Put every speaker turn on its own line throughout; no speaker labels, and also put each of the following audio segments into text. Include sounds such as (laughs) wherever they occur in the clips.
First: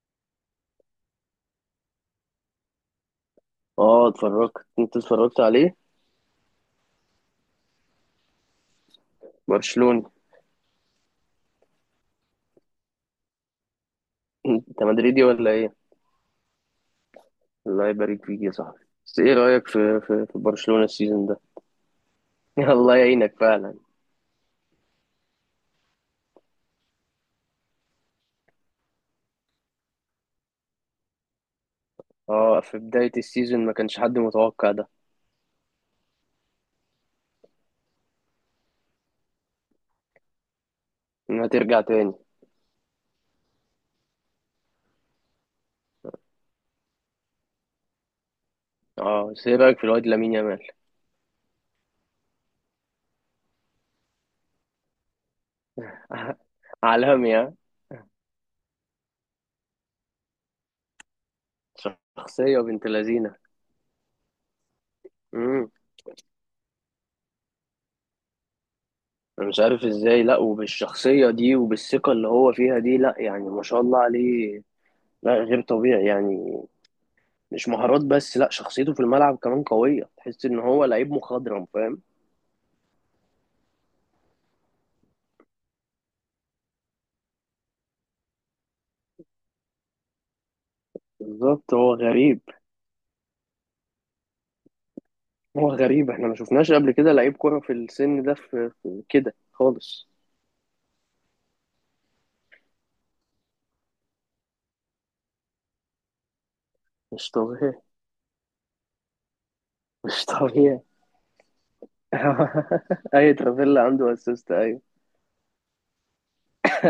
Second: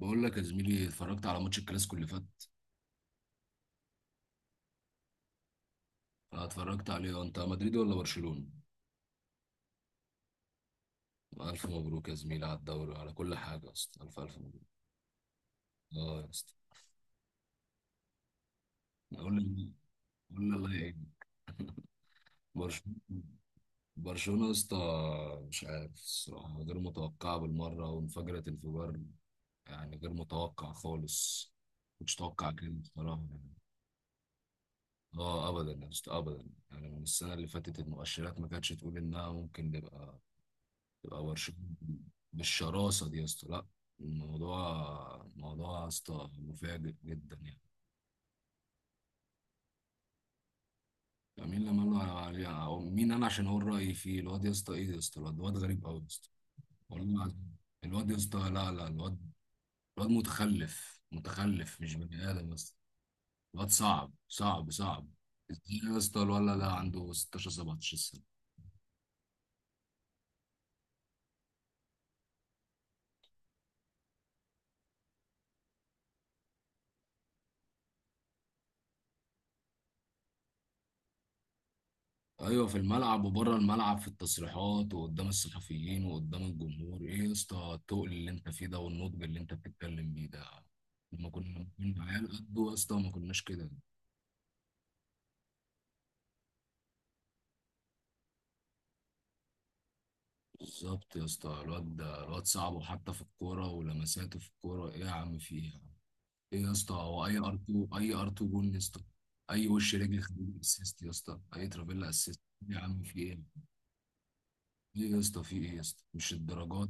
بقول لك يا زميلي، اتفرجت على ماتش الكلاسيكو اللي فات.
اه اتفرجت. انت اتفرجت عليه؟
انا اتفرجت عليه آه، انت مدريد ولا برشلونة؟
برشلوني.
الف مبروك يا زميلي على الدوري على كل حاجة، يا اسطى الف الف مبروك.
انت مدريدي ولا ايه؟
اه يا اسطى.
الله يبارك فيك يا صاحبي. بس ايه
قول
رأيك
لي
في
قول لي الله
برشلونة
يعينك.
السيزون ده؟
(laughs)
(laughs) الله
برشلونة.
يعينك فعلا.
برشلونة يا اسطى، مش عارف الصراحة، غير متوقعة بالمرة وانفجرت انفجار. يعني غير متوقع خالص. مش متوقع
اه،
كده
في بداية
بصراحة.
السيزون ما كانش حد متوقع ده،
اه ابدا يا اسطى ابدا. يعني من السنة اللي فاتت المؤشرات ما كانتش تقول انها ممكن نبقى، تبقى
انها
برشلونة
ترجع تاني.
بالشراسة دي يا اسطى. لا. الموضوع موضوع يا اسطى مفاجئ جدا يعني.
اه بس ايه رأيك في الواد لامين يامال؟
يعني مين لما قال له عليه- أو مين انا عشان اقول رايي فيه الواد. يا اسطى، ايه يا اسطى، الواد غريب قوي يا اسطى.
(laughs)
والله
عالمي ها.
العظيم. الواد يا اسطى، لا لا. الواد الواد متخلف، متخلف مش بني ادم يا
شخصية
اسطى.
بنت لذينة.
الواد صعب صعب صعب.
امم،
ازاي يا اسطى الولد ده عنده 16 17 سنة؟
انا مش عارف ازاي، لا وبالشخصية دي وبالثقة اللي هو فيها دي، لا يعني ما شاء الله عليه. لا غير طبيعي يعني. مش مهارات بس، لا شخصيته في الملعب كمان قوية، تحس ان هو لعيب مخضرم، فاهم؟
ايوه، في الملعب وبره الملعب، في التصريحات وقدام الصحفيين وقدام الجمهور، ايه يا اسطى التقل اللي انت فيه ده والنضج اللي انت بتتكلم بيه ده. لما كنا
بالظبط هو
كنا عيال
غريب.
قده يا اسطى ما كناش كده.
هو غريب، احنا ما شفناش قبل كده لعيب كرة في السن ده، في كده خالص.
بالظبط يا اسطى. الواد ده الواد صعب، وحتى في الكوره ولمساته في الكوره، ايه يا عم في ايه يا عم. ايه يا اسطى، هو
مش
اي ار
طبيعي.
2 اي ار 2 جون يا اسطى. اي وش رجل
مش
خليل
طبيعي.
اسيست يا اسطى، اي ترافيلا اسيست. يا عم
(laughs)
في
اي
ايه،
ترافيلا عنده اسيست، ايوه.
ايه يا اسطى، في ايه يا اسطى، مش الدرجات.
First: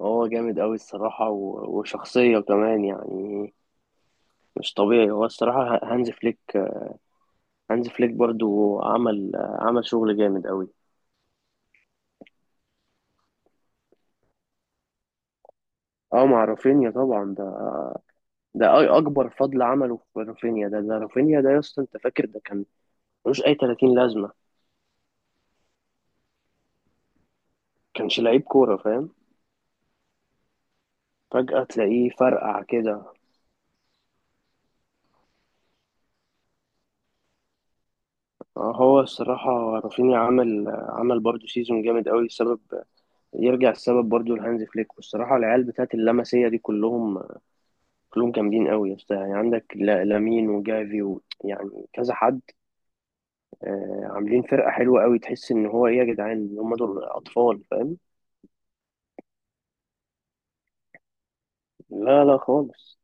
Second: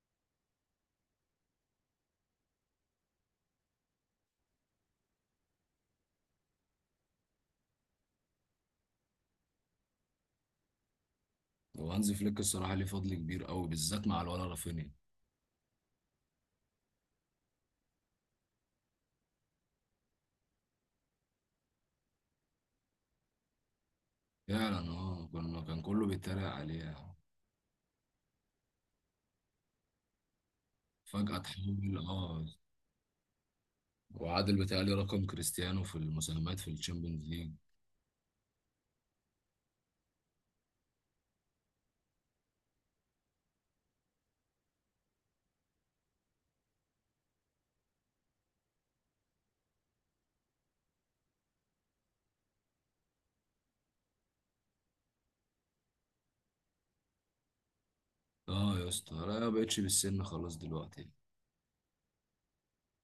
هو جامد قوي الصراحة وشخصية كمان يعني. مش طبيعي هو الصراحة. هانز فليك، هانز فليك برضو عمل شغل جامد قوي.
وهانز فليك الصراحة ليه فضل كبير قوي، بالذات مع الولا رافينيا.
اه مع رافينيا طبعا ده. ده اكبر فضل عمله في رافينيا. ده رافينيا ده يا اسطى، انت فاكر ده كان ملوش اي 30 لازمه.
فعلا اه، كان كله بيتريق عليه يعني.
كانش لعيب كوره، فاهم؟
فجأة
فجاه
تحول
تلاقيه
اه،
فرقع كده.
وعادل بيتهيألي رقم كريستيانو في المساهمات في الشامبيونز ليج.
آه، هو الصراحه رافينيا عمل برضه سيزون جامد قوي. السبب يرجع السبب برضه لهانز فليك. والصراحه العيال بتاعت اللمسيه دي كلهم، كلهم جامدين قوي يا اسطى. يعني عندك لامين وجافي يعني كذا حد. آه، عاملين فرقه حلوه قوي، تحس ان هو ايه يا جدعان، هم دول اطفال، فاهم؟
اه يا اسطى لا، ما بقتش بالسن خلاص دلوقتي.
لا لا خالص.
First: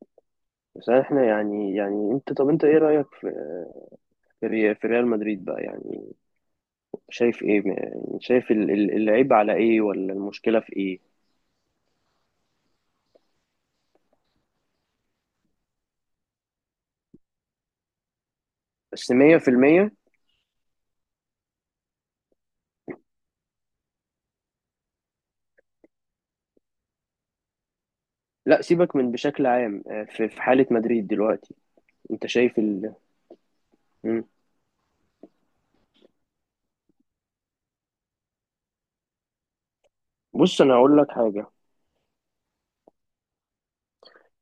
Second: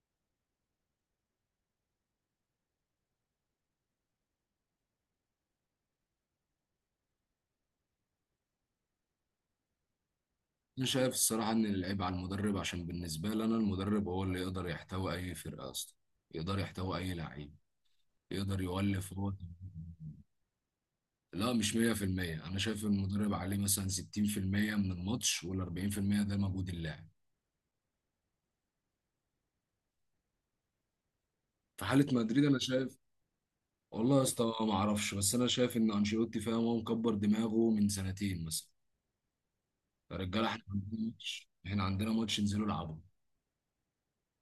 بس احنا يعني، يعني انت، طب انت ايه رأيك في، في ريال مدريد بقى يعني؟ شايف ايه يعني؟ شايف العيب على ايه ولا المشكلة في
انا
ايه؟
شايف الصراحة ان العيب على المدرب، عشان بالنسبة لي انا المدرب هو اللي يقدر يحتوي اي فرقة اصلا، يقدر يحتوي اي لعيب، يقدر
بس
يولف هو.
100%.
لا مش 100%، انا شايف المدرب عليه مثلا 60% من الماتش، وال 40% ده مجهود اللاعب.
لا سيبك من بشكل عام، آه، في في حالة مدريد دلوقتي.
في حاله
انت
مدريد انا
شايف
شايف. والله يا
مم.
اسطى ما اعرفش، بس انا شايف ان انشيلوتي فاهم، هو مكبر دماغه من سنتين مثلا. يا رجاله
بص
احنا
انا
عندنا
هقول لك
ماتش،
حاجة.
احنا عندنا ماتش، انزلوا العبوا.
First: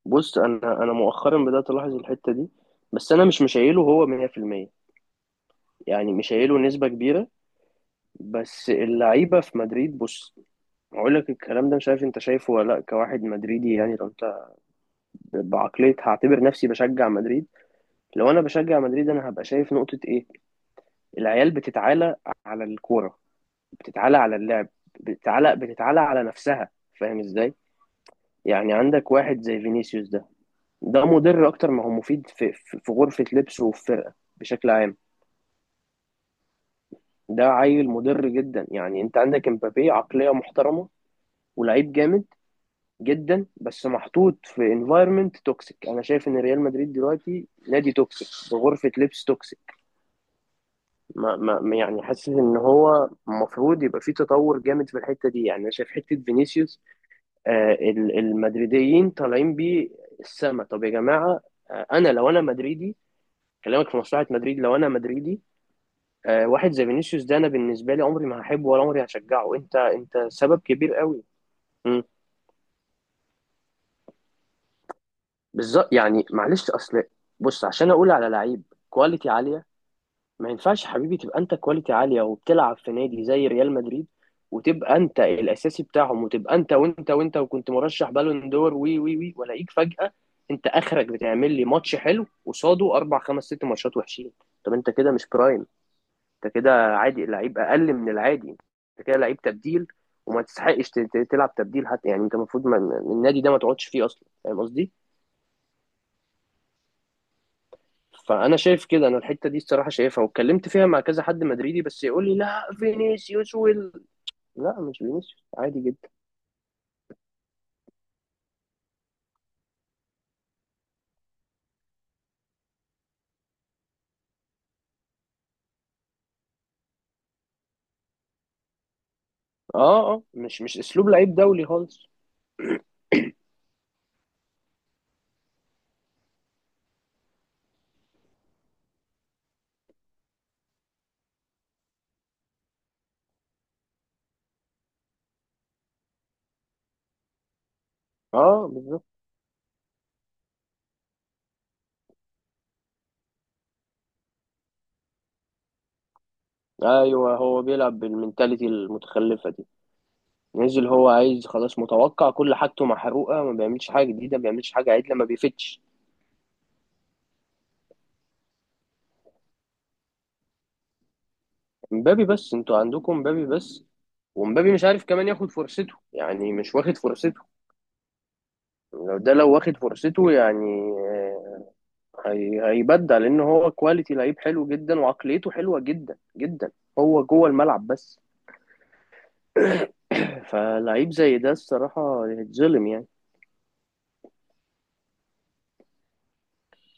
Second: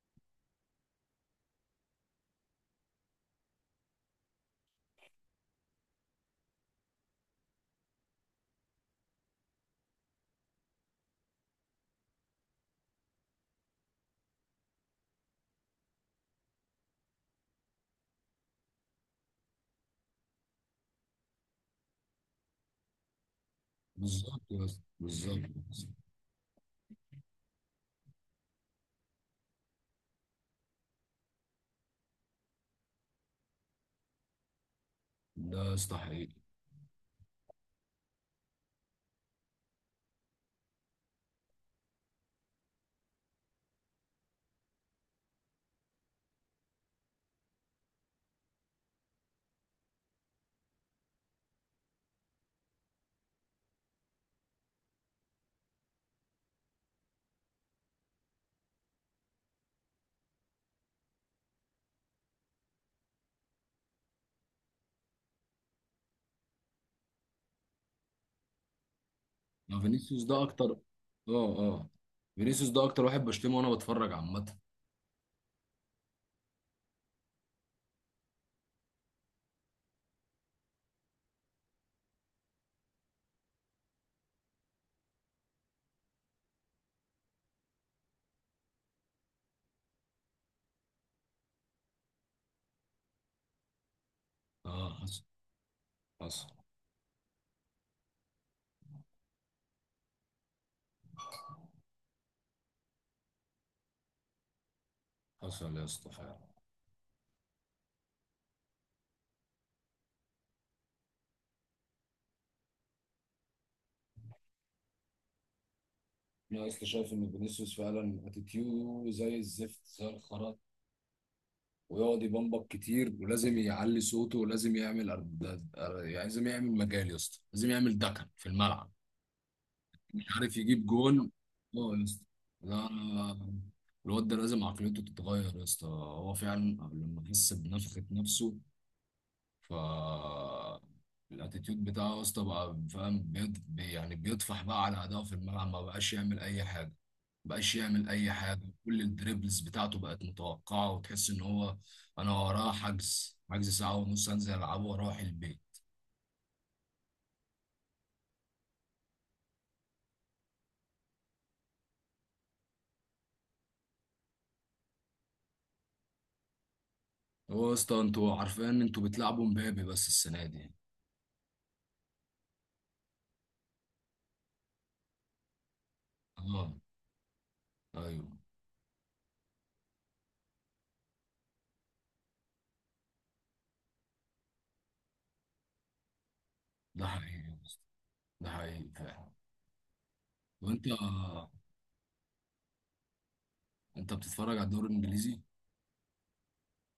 بص انا مؤخرا بدأت الاحظ الحتة دي. بس انا مش مشايله هو 100%، يعني مشايله نسبة كبيرة. بس اللعيبة في مدريد، بص هقول لك الكلام ده مش عارف انت شايفه ولا لا. كواحد مدريدي يعني، لو انت بعقلية هعتبر نفسي بشجع مدريد، لو انا بشجع مدريد انا هبقى شايف نقطة ايه. العيال بتتعالى على الكورة، بتتعالى على
بالظبط يا
اللعب،
اسطى، بالظبط
بتتعالى
يا اسطى.
بتتعالى على نفسها. فاهم ازاي؟ يعني عندك واحد زي فينيسيوس ده، ده مضر اكتر ما هو مفيد في في غرفة لبسه وفي فرقة بشكل عام.
ده يا اسطى حقيقي.
ده عيل مضر جدا. يعني انت عندك امبابي، عقلية محترمة ولعيب جامد جدا، بس محطوط في انفايرمنت توكسيك. انا شايف ان ريال مدريد دلوقتي نادي توكسيك بغرفة لبس توكسيك. ما ما يعني حاسس ان هو المفروض يبقى في تطور جامد في الحته دي. يعني انا شايف حته فينيسيوس، آه، المدريديين طالعين بيه السما. طب يا جماعه، آه، انا لو انا مدريدي، كلامك في مصلحه مدريد، لو انا مدريدي، آه، واحد زي فينيسيوس ده انا بالنسبه لي عمري ما هحبه ولا عمري هشجعه. انت
ما
انت
فينيسيوس ده
سبب
اكتر اه.
كبير قوي.
اه،
مم.
فينيسيوس ده اكتر واحد بشتمه وانا بتفرج عامه.
بالظبط يعني، معلش اصل، بص عشان اقول على لعيب كواليتي عاليه، ما ينفعش يا حبيبي تبقى انت كواليتي عاليه وبتلعب في نادي زي ريال مدريد، وتبقى انت الاساسي بتاعهم، وتبقى انت وانت وانت، وكنت مرشح بالون دور، وي وي وي، ولاقيك فجاه انت اخرك بتعمل لي ماتش حلو قصاده اربع خمس ست ماتشات وحشين. طب انت
اه،
كده
حصل.
مش برايم.
حصل.
انت كده عادي، لعيب اقل من العادي، انت كده لعيب تبديل، وما تستحقش تلعب تبديل حتى. يعني انت المفروض النادي ده ما تقعدش فيه اصلا، فاهم قصدي؟
حصل يا اسطى فعلا.
فانا شايف كده. انا الحته دي الصراحه شايفها واتكلمت فيها مع كذا حد مدريدي، بس يقول لي لا فينيسيوس لا مش فينيسيوس عادي جدا.
انا يا اسطى شايف ان فينيسيوس فعلا اتيتيوده زي الزفت زي الخرا، ويقعد يبمبك كتير، ولازم يعلي صوته، ولازم يعمل يعني لازم يعمل مجال يا اسطى، لازم يعمل دكن في الملعب.
اه اه،
مش عارف
مش مش
يجيب
اسلوب
جون.
لعيب دولي
اه يا
خالص.
اسطى. لا. الواد ده لازم عقليته تتغير يا اسطى، هو فعلا قبل ما يحس بنفخة نفسه ف الاتيتيود بتاعه يا اسطى بقى، فاهم، يعني بيطفح بقى على اداءه في الملعب، ما بقاش يعمل اي حاجه. ما بقاش يعمل اي حاجه،
اه
كل
بالظبط.
الدريبلز بتاعته بقت متوقعه، وتحس ان هو انا وراه حجز ساعه ونص انزل العبه واروح البيت.
ايوه هو بيلعب بالمنتاليتي المتخلفه دي، نزل هو عايز خلاص، متوقع، كل حاجته محروقه، ما بيعملش حاجه جديده، ما بيعملش حاجه عدله، ما بيفتش.
هو يا اسطى انتوا عارفين ان انتوا بتلعبوا مبابي بس السنه دي.
مبابي بس، انتوا عندكم مبابي بس، ومبابي مش عارف كمان ياخد فرصته، يعني
اه.
مش واخد فرصته.
ايوه.
لو ده لو واخد فرصته يعني، آه، هيبدع، لان هو كواليتي لعيب حلو جدا وعقليته حلوه جدا جدا.
ده
هو
حقيقي
جوه
يا اسطى.
الملعب بس.
ده حقيقي فعلا. وانت
فلعيب زي ده الصراحه يتظلم يعني.
انت بتتفرج على الدوري الانجليزي؟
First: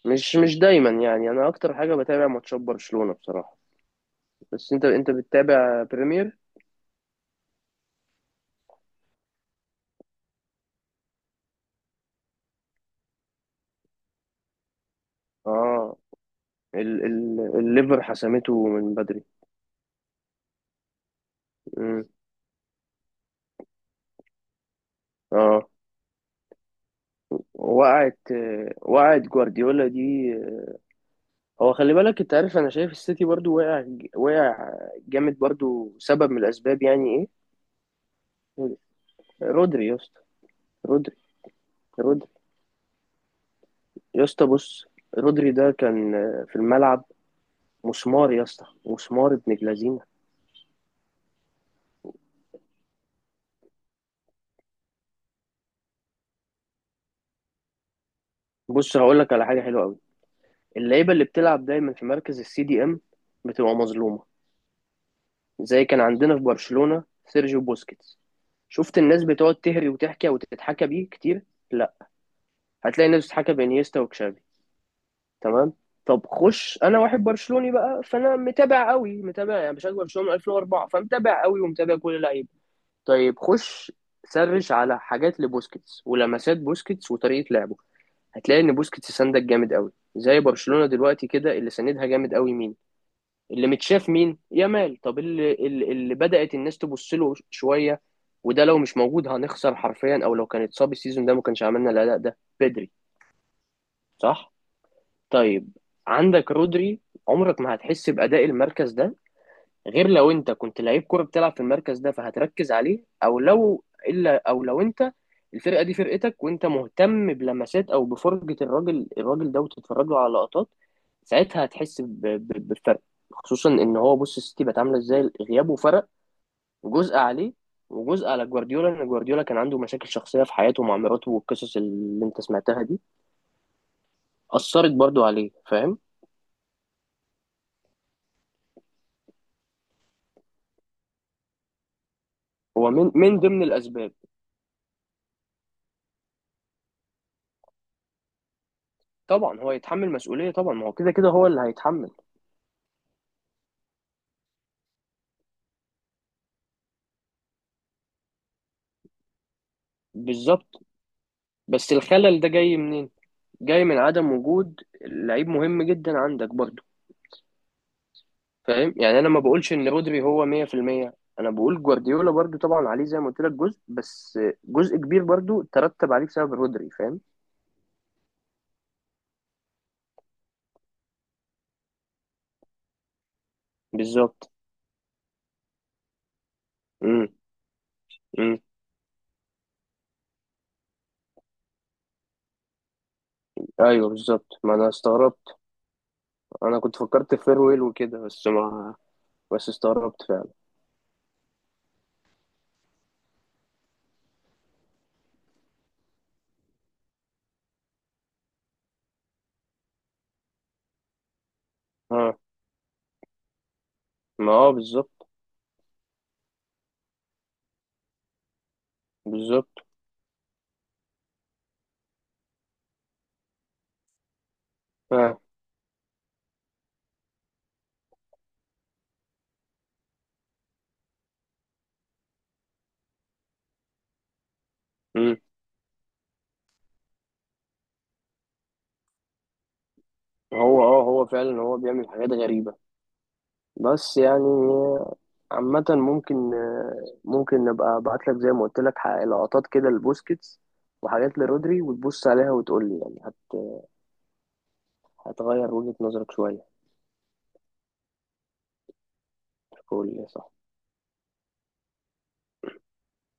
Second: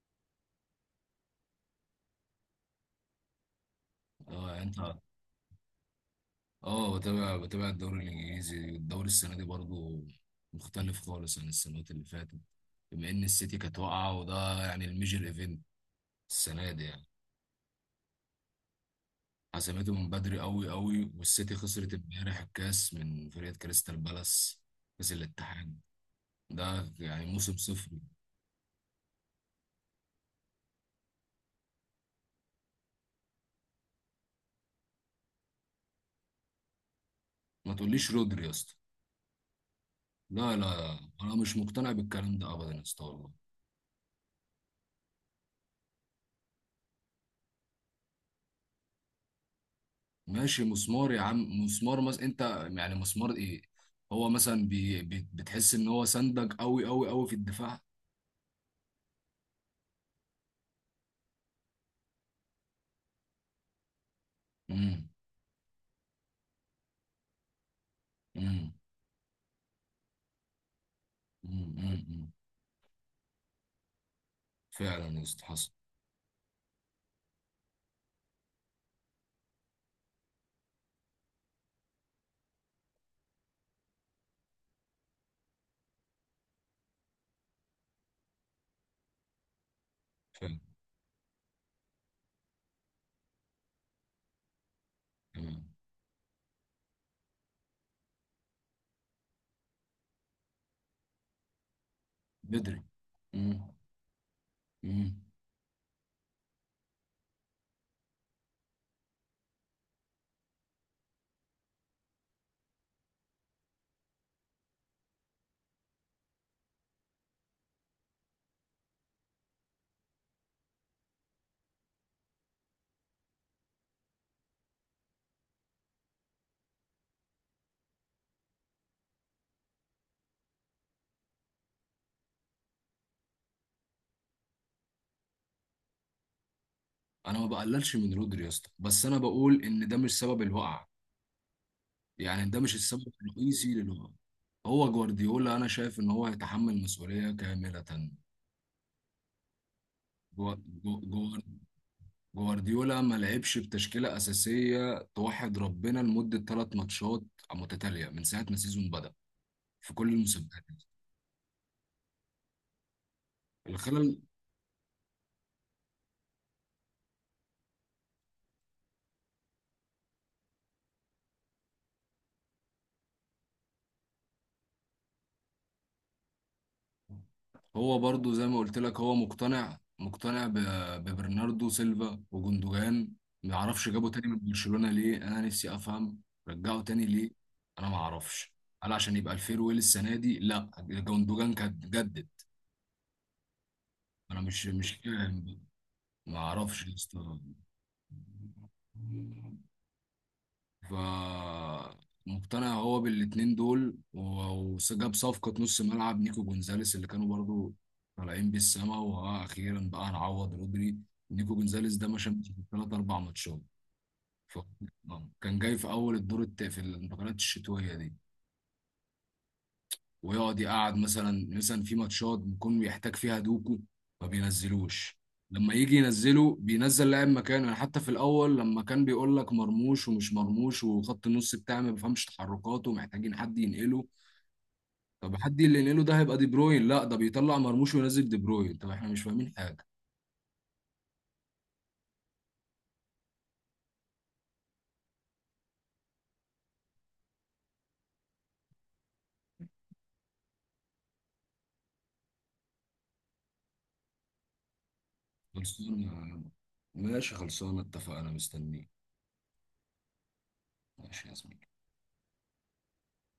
مش مش دايما. يعني انا اكتر حاجه بتابع ماتشات برشلونه بصراحه.
اه يعني
بس انت
انت.
انت بتتابع بريمير.
اه بتابع الدوري الانجليزي، الدوري السنه دي برضو مختلف خالص عن السنوات اللي فاتت، بما ان السيتي كانت واقعه وده يعني الميجر ايفنت
اه
السنه دي يعني.
الليفر حسمته من بدري.
حسمته من بدري قوي قوي، والسيتي خسرت
مم.
امبارح الكاس من فريق كريستال بالاس، كاس
اه.
الاتحاد. ده يعني موسم صفر.
وقعت، وقعت جوارديولا دي. هو خلي بالك انت عارف، انا شايف السيتي برضو وقع، وقع جامد برضو، سبب من الاسباب يعني.
ما تقوليش رودري يا اسطى.
ايه رودري يا اسطى؟
لا لا،
رودري.
انا مش مقتنع
رودري
بالكلام ده ابدا يا اسطى والله.
يا اسطى. بص، رودري ده كان في الملعب مسمار يا اسطى، مسمار ابن جلازينة.
ماشي مسمار يا عم مسمار، مثلا انت يعني مسمار ايه؟ هو مثلا بي بي بتحس ان هو سندك قوي قوي قوي في الدفاع؟
بص هقول لك على حاجة حلوة قوي. اللعيبة اللي بتلعب دايما في مركز السي دي ام بتبقى مظلومة.
امم.
زي كان عندنا في برشلونة سيرجيو بوسكيتس.
امم.
شفت الناس بتقعد تهري وتحكي وتتحكى بيه كتير؟
امم.
لا.
امم.
هتلاقي الناس بتتحكى بانيستا وكشافي.
فعلا يا اسطى حصل.
تمام. طب خش، انا واحد برشلوني بقى، فانا متابع قوي، متابع يعني بشجع برشلونة من 2004، فمتابع قوي ومتابع كل اللعيبة. طيب خش سرش على حاجات لبوسكيتس ولمسات بوسكيتس وطريقة لعبه، هتلاقي ان بوسكيتس سندك جامد قوي. زي
فعلا.
برشلونة دلوقتي كده، اللي سندها جامد قوي مين؟ اللي متشاف مين؟ يامال. طب اللي
امم.
اللي بدأت الناس تبص له شوية، وده لو مش موجود هنخسر حرفيا، او لو كان اتصاب السيزون ده ما كانش عملنا الاداء ده
بدري.
بدري.
امم.
صح.
امم.
طيب، عندك رودري، عمرك ما هتحس بأداء المركز ده غير لو انت كنت لعيب كوره بتلعب في المركز ده فهتركز عليه، او لو الا، او لو انت الفرقه دي فرقتك وانت مهتم بلمسات او بفرجه الراجل، الراجل ده، وتتفرج له على لقطات، ساعتها هتحس بالفرق. خصوصا ان هو، بص السيتي بقت عامله ازاي غيابه، فرق. جزء عليه وجزء على جوارديولا، ان جوارديولا كان عنده مشاكل شخصيه في حياته مع مراته، والقصص اللي انت سمعتها دي اثرت برضو عليه، فاهم؟
انا ما بقللش من رودري يا اسطى، بس انا بقول ان ده مش سبب الوقعه، يعني ده مش
هو من
السبب
من ضمن
الرئيسي للوقعه.
الاسباب.
هو جوارديولا، انا شايف ان هو يتحمل مسؤوليه كامله.
طبعا هو يتحمل مسؤوليه
جو-
طبعا، ما هو كده كده
جو-
هو اللي هيتحمل.
جوارديولا ما لعبش بتشكيلة أساسية توحد ربنا لمدة ثلاث ماتشات متتالية من ساعة ما السيزون بدأ، في كل المسابقات.
بالظبط. بس الخلل ده جاي منين؟ جاي من
الخلل.
عدم وجود لعيب مهم جدا عندك برضه. فاهم؟ يعني انا ما بقولش ان رودري هو 100%، انا بقول جوارديولا برضه طبعا عليه زي ما قلت لك جزء، بس جزء كبير برضه ترتب عليه بسبب رودري، فاهم؟
هو برضو زي ما قلت لك، هو مقتنع ببرناردو سيلفا وجندوجان، ما اعرفش جابوا تاني من
بالظبط.
برشلونة ليه، انا نفسي افهم. رجعوا تاني
امم.
ليه. انا ما اعرفش.
امم.
هل عشان يبقى الفيرويل السنة دي؟ لا جندوجان كان جدد.
ايوه
انا
بالظبط،
مش
ما انا
مش
استغربت.
فاهم. ما
انا
اعرفش يا
كنت فكرت
اسطى.
في فيرويل وكده، بس ما، بس استغربت فعلا.
فمقتنع هو بالاتنين دول و- وجاب صفقة نص ملعب نيكو جونزاليس، اللي كانوا برضو طالعين بالسما، وها أخيرا بقى نعوض رودري. نيكو جونزاليس ده ما
اه،
شافش في ثلاث أربع ماتشات،
ما اه، بالظبط.
فكان جاي في أول في الانتقالات الشتوية دي.
بالظبط.
ويقعد يقعد مثلا مثلا في ماتشات بيكون بيحتاج فيها دوكو ما بينزلوش.
اه.
لما يجي ينزله بينزل لاعب مكانه يعني، حتى في الاول لما كان بيقول لك مرموش ومش مرموش، وخط النص بتاعي ما بيفهمش تحركاته، محتاجين حد ينقله. طب
امم.
حد اللي ينقله ده هيبقى دي بروين؟ لا ده بيطلع مرموش وينزل دي بروين، طب احنا مش فاهمين حاجه.
هو اه، هو فعلا هو بيعمل حاجات غريبة. بس يعني، عامة ممكن، ممكن نبقى ابعت لك زي ما قلت لك لقطات كده لبوسكيتس وحاجات لرودري، وتبص عليها وتقول لي. يعني هتغير وجهة نظرك
خلصانه.
شوية.
ماشي خلصانه اتفقنا، مستنيك.
تقول لي صح.
ماشي يا زميلي.